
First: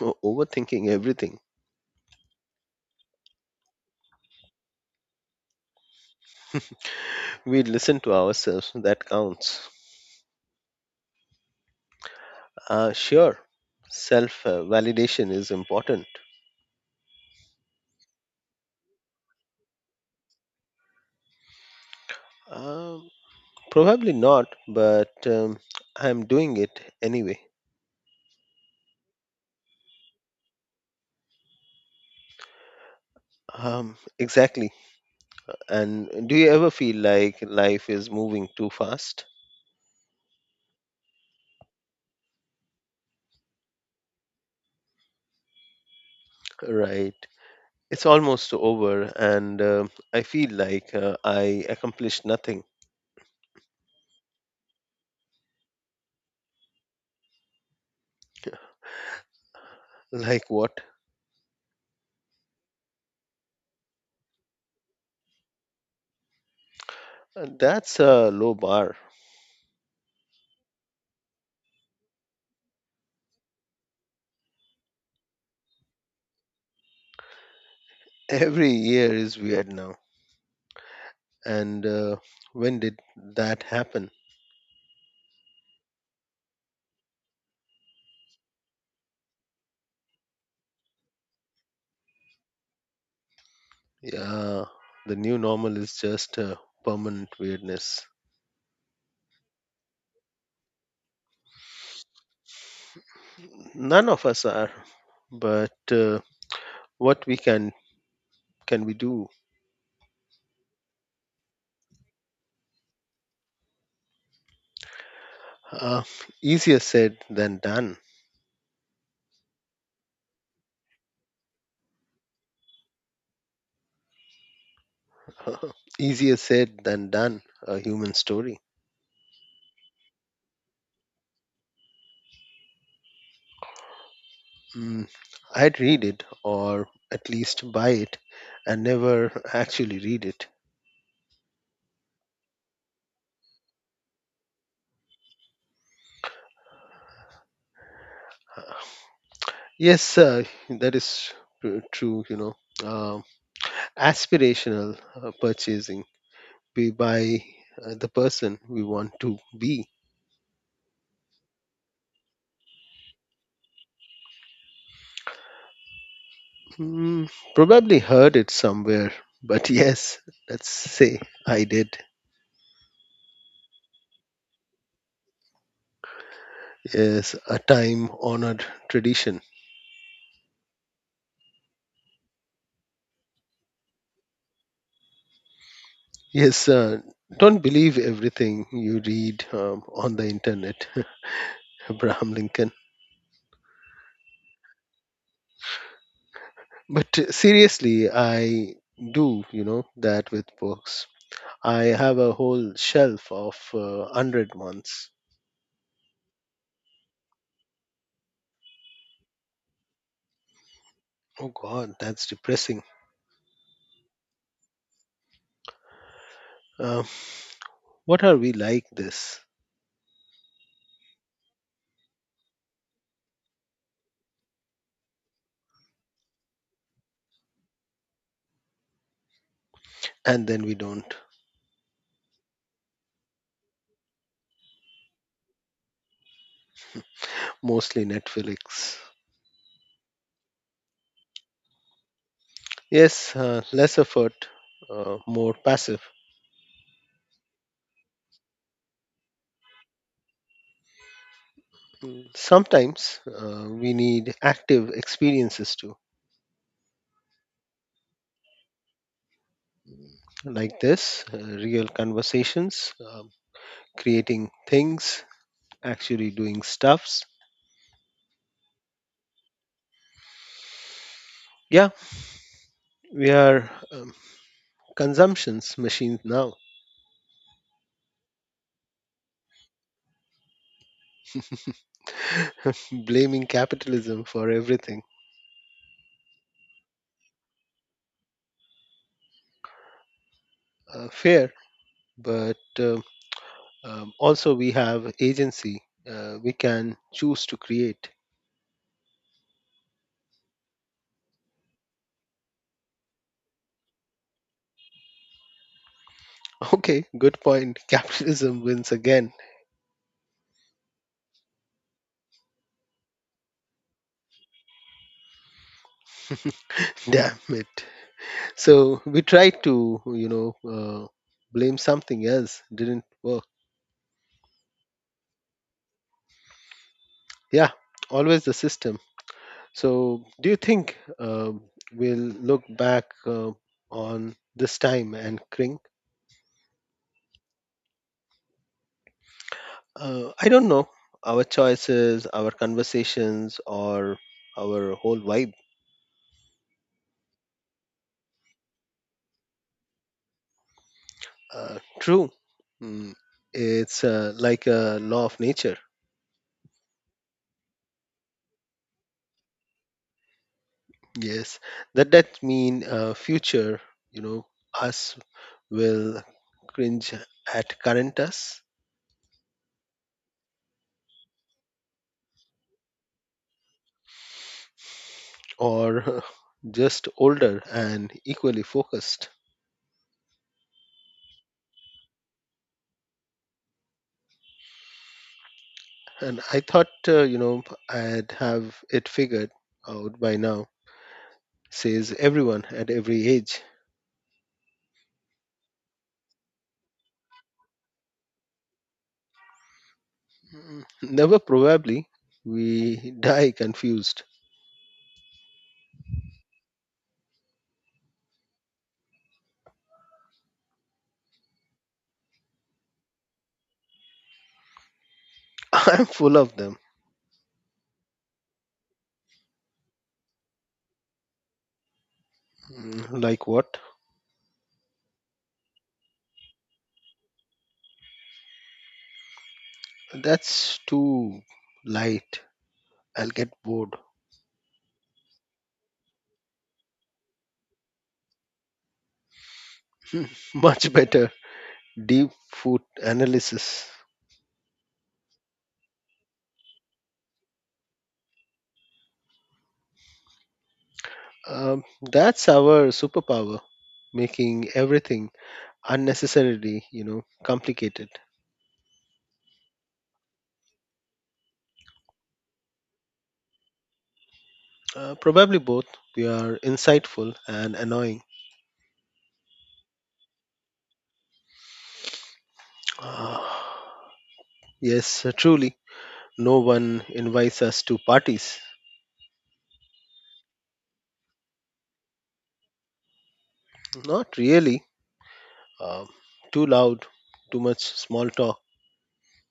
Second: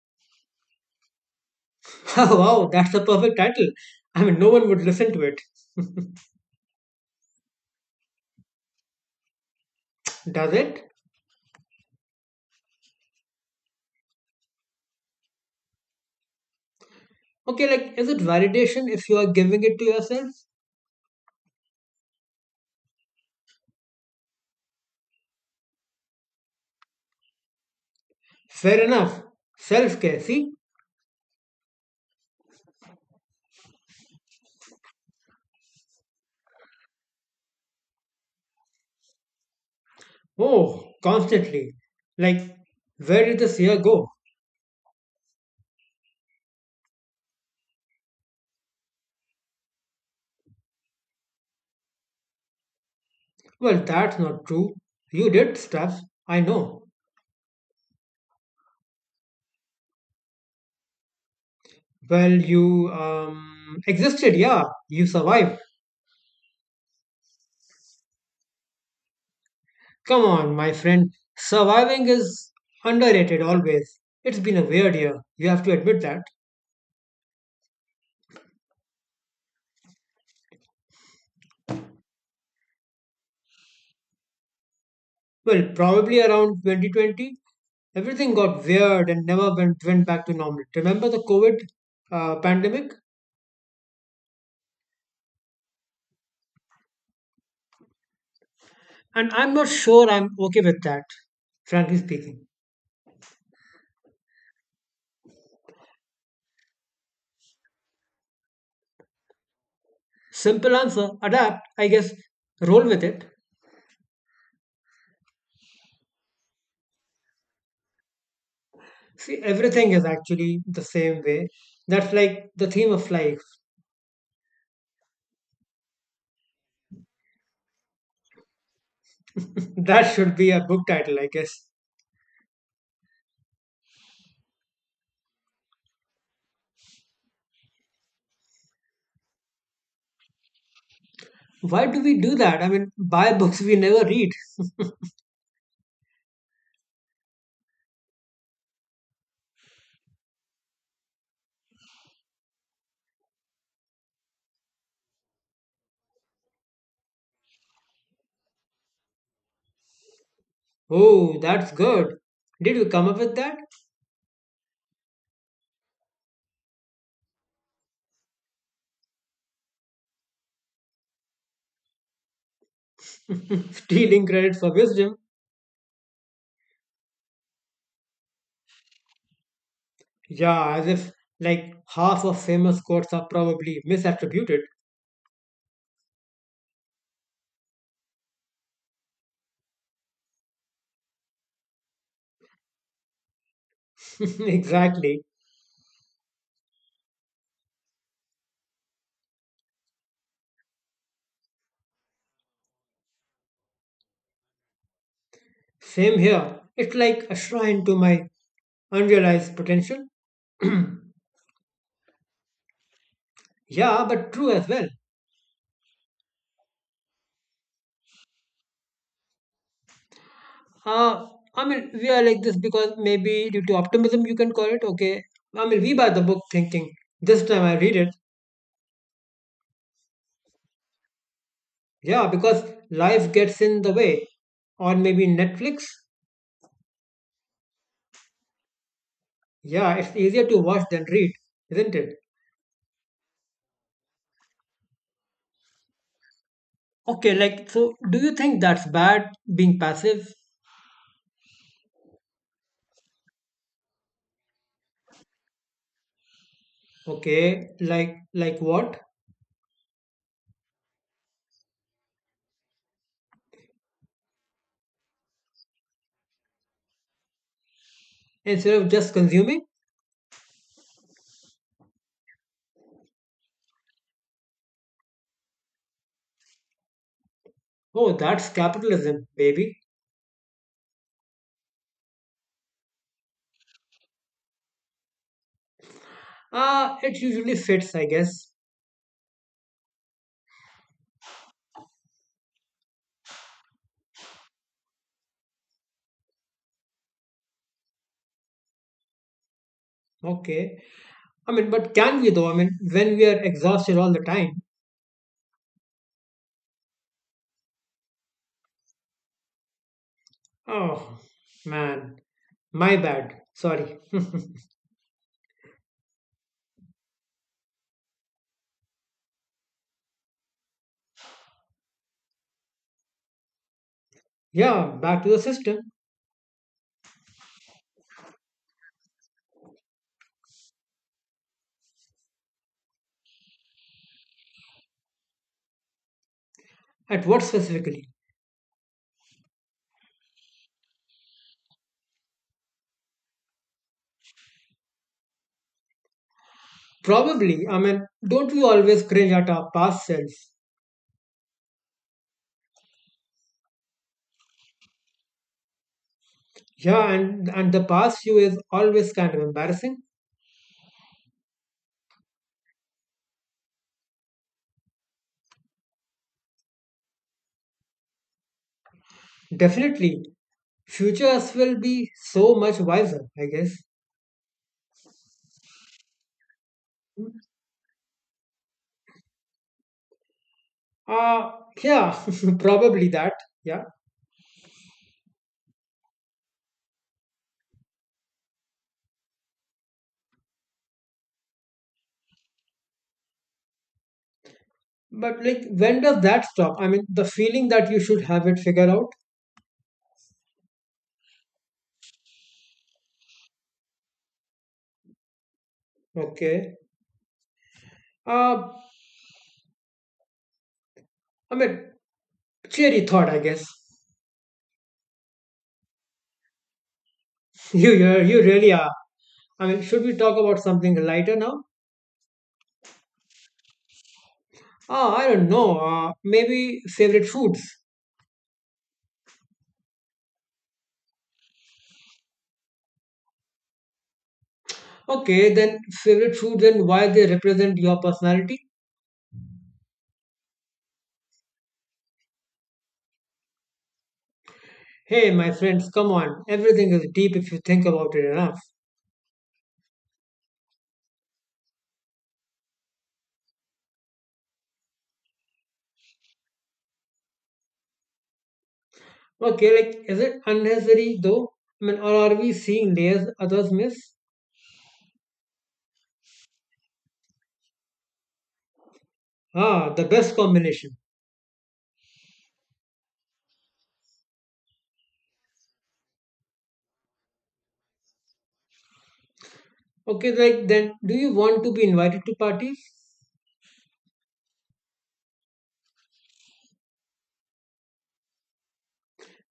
[SPEAKER 2] overthinking everything.
[SPEAKER 1] Oh, wow, that's a perfect title. I mean, no one would listen to it.
[SPEAKER 2] We listen to ourselves, that counts.
[SPEAKER 1] Does it?
[SPEAKER 2] Sure, self validation is important.
[SPEAKER 1] Okay, like, is it validation if you are giving it to yourself?
[SPEAKER 2] Um, probably not, but I'm doing it anyway.
[SPEAKER 1] Fair enough. Self care, see?
[SPEAKER 2] Exactly. And do you ever feel like life is moving too fast?
[SPEAKER 1] Oh, constantly. Like, where did this year go?
[SPEAKER 2] Right. It's almost over, and I feel like I accomplished nothing.
[SPEAKER 1] Well, that's not true. You did stuff, I know.
[SPEAKER 2] Like what?
[SPEAKER 1] Well, you existed, yeah. You survived.
[SPEAKER 2] That's a low bar.
[SPEAKER 1] Come on, my friend. Surviving is underrated always. It's been a weird year. You have to admit that.
[SPEAKER 2] Every year is weird now. And when did that happen?
[SPEAKER 1] Well, probably around 2020, everything got weird and never went back to normal. Remember the COVID pandemic?
[SPEAKER 2] Yeah, the new normal is just a permanent weirdness.
[SPEAKER 1] And I'm not sure I'm okay with that, frankly speaking.
[SPEAKER 2] None of us are, but what we can we do?
[SPEAKER 1] Simple answer, adapt, I guess, roll with it.
[SPEAKER 2] Uh, easier said than done.
[SPEAKER 1] See, everything is actually the same way. That's like the theme of life.
[SPEAKER 2] Easier said than done. A human story.
[SPEAKER 1] That should be a book title, I guess.
[SPEAKER 2] Mm, I'd read it, or at least buy it, and never actually read it.
[SPEAKER 1] Why do we do that? I mean, buy books we never read.
[SPEAKER 2] Yes, that is true. Um aspirational purchasing be by the person we want to be.
[SPEAKER 1] Oh, that's good. Did you come up with that?
[SPEAKER 2] Hmm, probably heard it somewhere, but yes, let's say I did.
[SPEAKER 1] Stealing credit for wisdom.
[SPEAKER 2] Yes, a time honored tradition.
[SPEAKER 1] Yeah, as if like half of famous quotes are probably misattributed.
[SPEAKER 2] Yes, don't believe everything you read on the internet. Abraham Lincoln.
[SPEAKER 1] Exactly.
[SPEAKER 2] But seriously, I do that with books. I have a whole shelf of 100 ones.
[SPEAKER 1] Same here. It's like a shrine to my unrealized potential.
[SPEAKER 2] Oh, God, that's depressing.
[SPEAKER 1] Yeah, but true as well.
[SPEAKER 2] Uh, what are we like this?
[SPEAKER 1] Uh, I mean, we are like this because maybe due to optimism, you can call it. Okay. I mean, we buy the book thinking, this time I read it.
[SPEAKER 2] And then we don't.
[SPEAKER 1] Yeah, because life gets in the way. Or maybe Netflix.
[SPEAKER 2] Mostly Netflix.
[SPEAKER 1] Yeah, it's easier to watch than read, isn't it?
[SPEAKER 2] Yes, less effort, more passive.
[SPEAKER 1] Okay, like, so do you think that's bad being passive?
[SPEAKER 2] Sometimes we need active experiences too,
[SPEAKER 1] Okay, like what?
[SPEAKER 2] like this real conversations, creating things, actually doing stuffs.
[SPEAKER 1] Instead of just consuming?
[SPEAKER 2] Yeah, we are consumptions machines now,
[SPEAKER 1] Oh, that's capitalism, baby.
[SPEAKER 2] blaming capitalism for everything.
[SPEAKER 1] Ah, it usually fits, I guess.
[SPEAKER 2] Fair, but also we have agency. We can choose to create.
[SPEAKER 1] Okay. I mean, but can we though? I mean, when we are exhausted all the time.
[SPEAKER 2] Okay, good point. Capitalism wins again.
[SPEAKER 1] Oh, man, my bad. Sorry.
[SPEAKER 2] Damn it. So we tried to blame something else. Didn't work.
[SPEAKER 1] Yeah, back to the system.
[SPEAKER 2] Yeah, always the system. So do you think we'll look back on this time and cring?
[SPEAKER 1] At what specifically?
[SPEAKER 2] I don't know. Our choices, our conversations, or our whole vibe.
[SPEAKER 1] Probably. I mean, don't we always cringe at our past selves?
[SPEAKER 2] True. Mm, it's like a law of nature.
[SPEAKER 1] Yeah, and the past you is always kind of embarrassing.
[SPEAKER 2] Yes, that mean future, you know, us will cringe at current us.
[SPEAKER 1] Definitely, future us will be so much wiser. I guess.
[SPEAKER 2] Or just older and equally focused.
[SPEAKER 1] Uh yeah, probably that. Yeah,
[SPEAKER 2] And I thought, I'd have it figured out by now, says everyone at every age.
[SPEAKER 1] but like, when does that stop? I mean, the feeling that you should have it figured out.
[SPEAKER 2] Never probably we die confused.
[SPEAKER 1] Okay. Uh, I mean, cheery thought, I guess.
[SPEAKER 2] I'm full of them.
[SPEAKER 1] You really are. I mean, should we talk about something lighter now?
[SPEAKER 2] Like what?
[SPEAKER 1] Ah, I don't know. Maybe favorite foods.
[SPEAKER 2] That's too light. I'll get bored.
[SPEAKER 1] Okay, then favorite foods and why they represent your personality.
[SPEAKER 2] Much better deep food analysis.
[SPEAKER 1] Hey, my friends, come on. Everything is deep if you think about it enough.
[SPEAKER 2] That's our superpower, making everything unnecessarily complicated.
[SPEAKER 1] Okay, like, is it unnecessary though? I mean, or are we seeing layers others miss?
[SPEAKER 2] Probably both. We are insightful and annoying.
[SPEAKER 1] Ah, the best combination.
[SPEAKER 2] Ah, yes, truly. No one invites us to parties.
[SPEAKER 1] Okay, like, then do you want to be invited to parties?
[SPEAKER 2] Not really. Um, too loud, too much small talk.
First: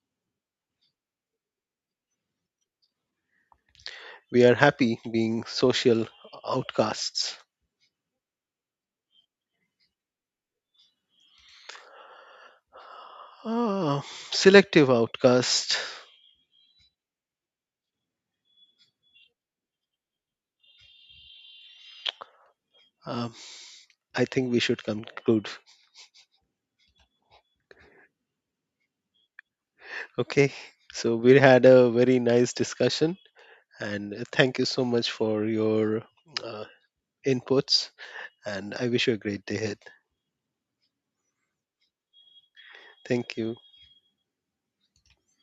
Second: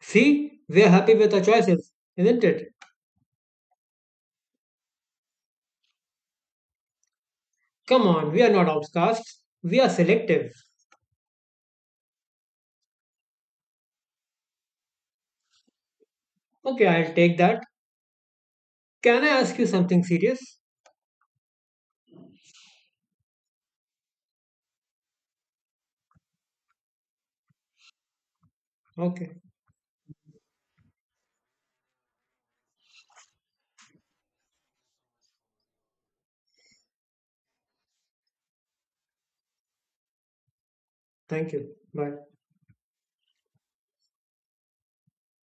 [SPEAKER 1] See, we are happy with our choices, isn't it?
[SPEAKER 2] We are happy being social outcasts.
[SPEAKER 1] Come on, we are not outcasts. We are selective.
[SPEAKER 2] Ah, selective outcast.
[SPEAKER 1] Okay, I'll take that. Can I ask you something serious?
[SPEAKER 2] Um, I think we should conclude.
[SPEAKER 1] Okay,
[SPEAKER 2] Okay, so we had a very nice discussion, and thank you so much for your uh, inputs. And I wish you a great day ahead.
[SPEAKER 1] thank you. Bye.
[SPEAKER 2] Thank you.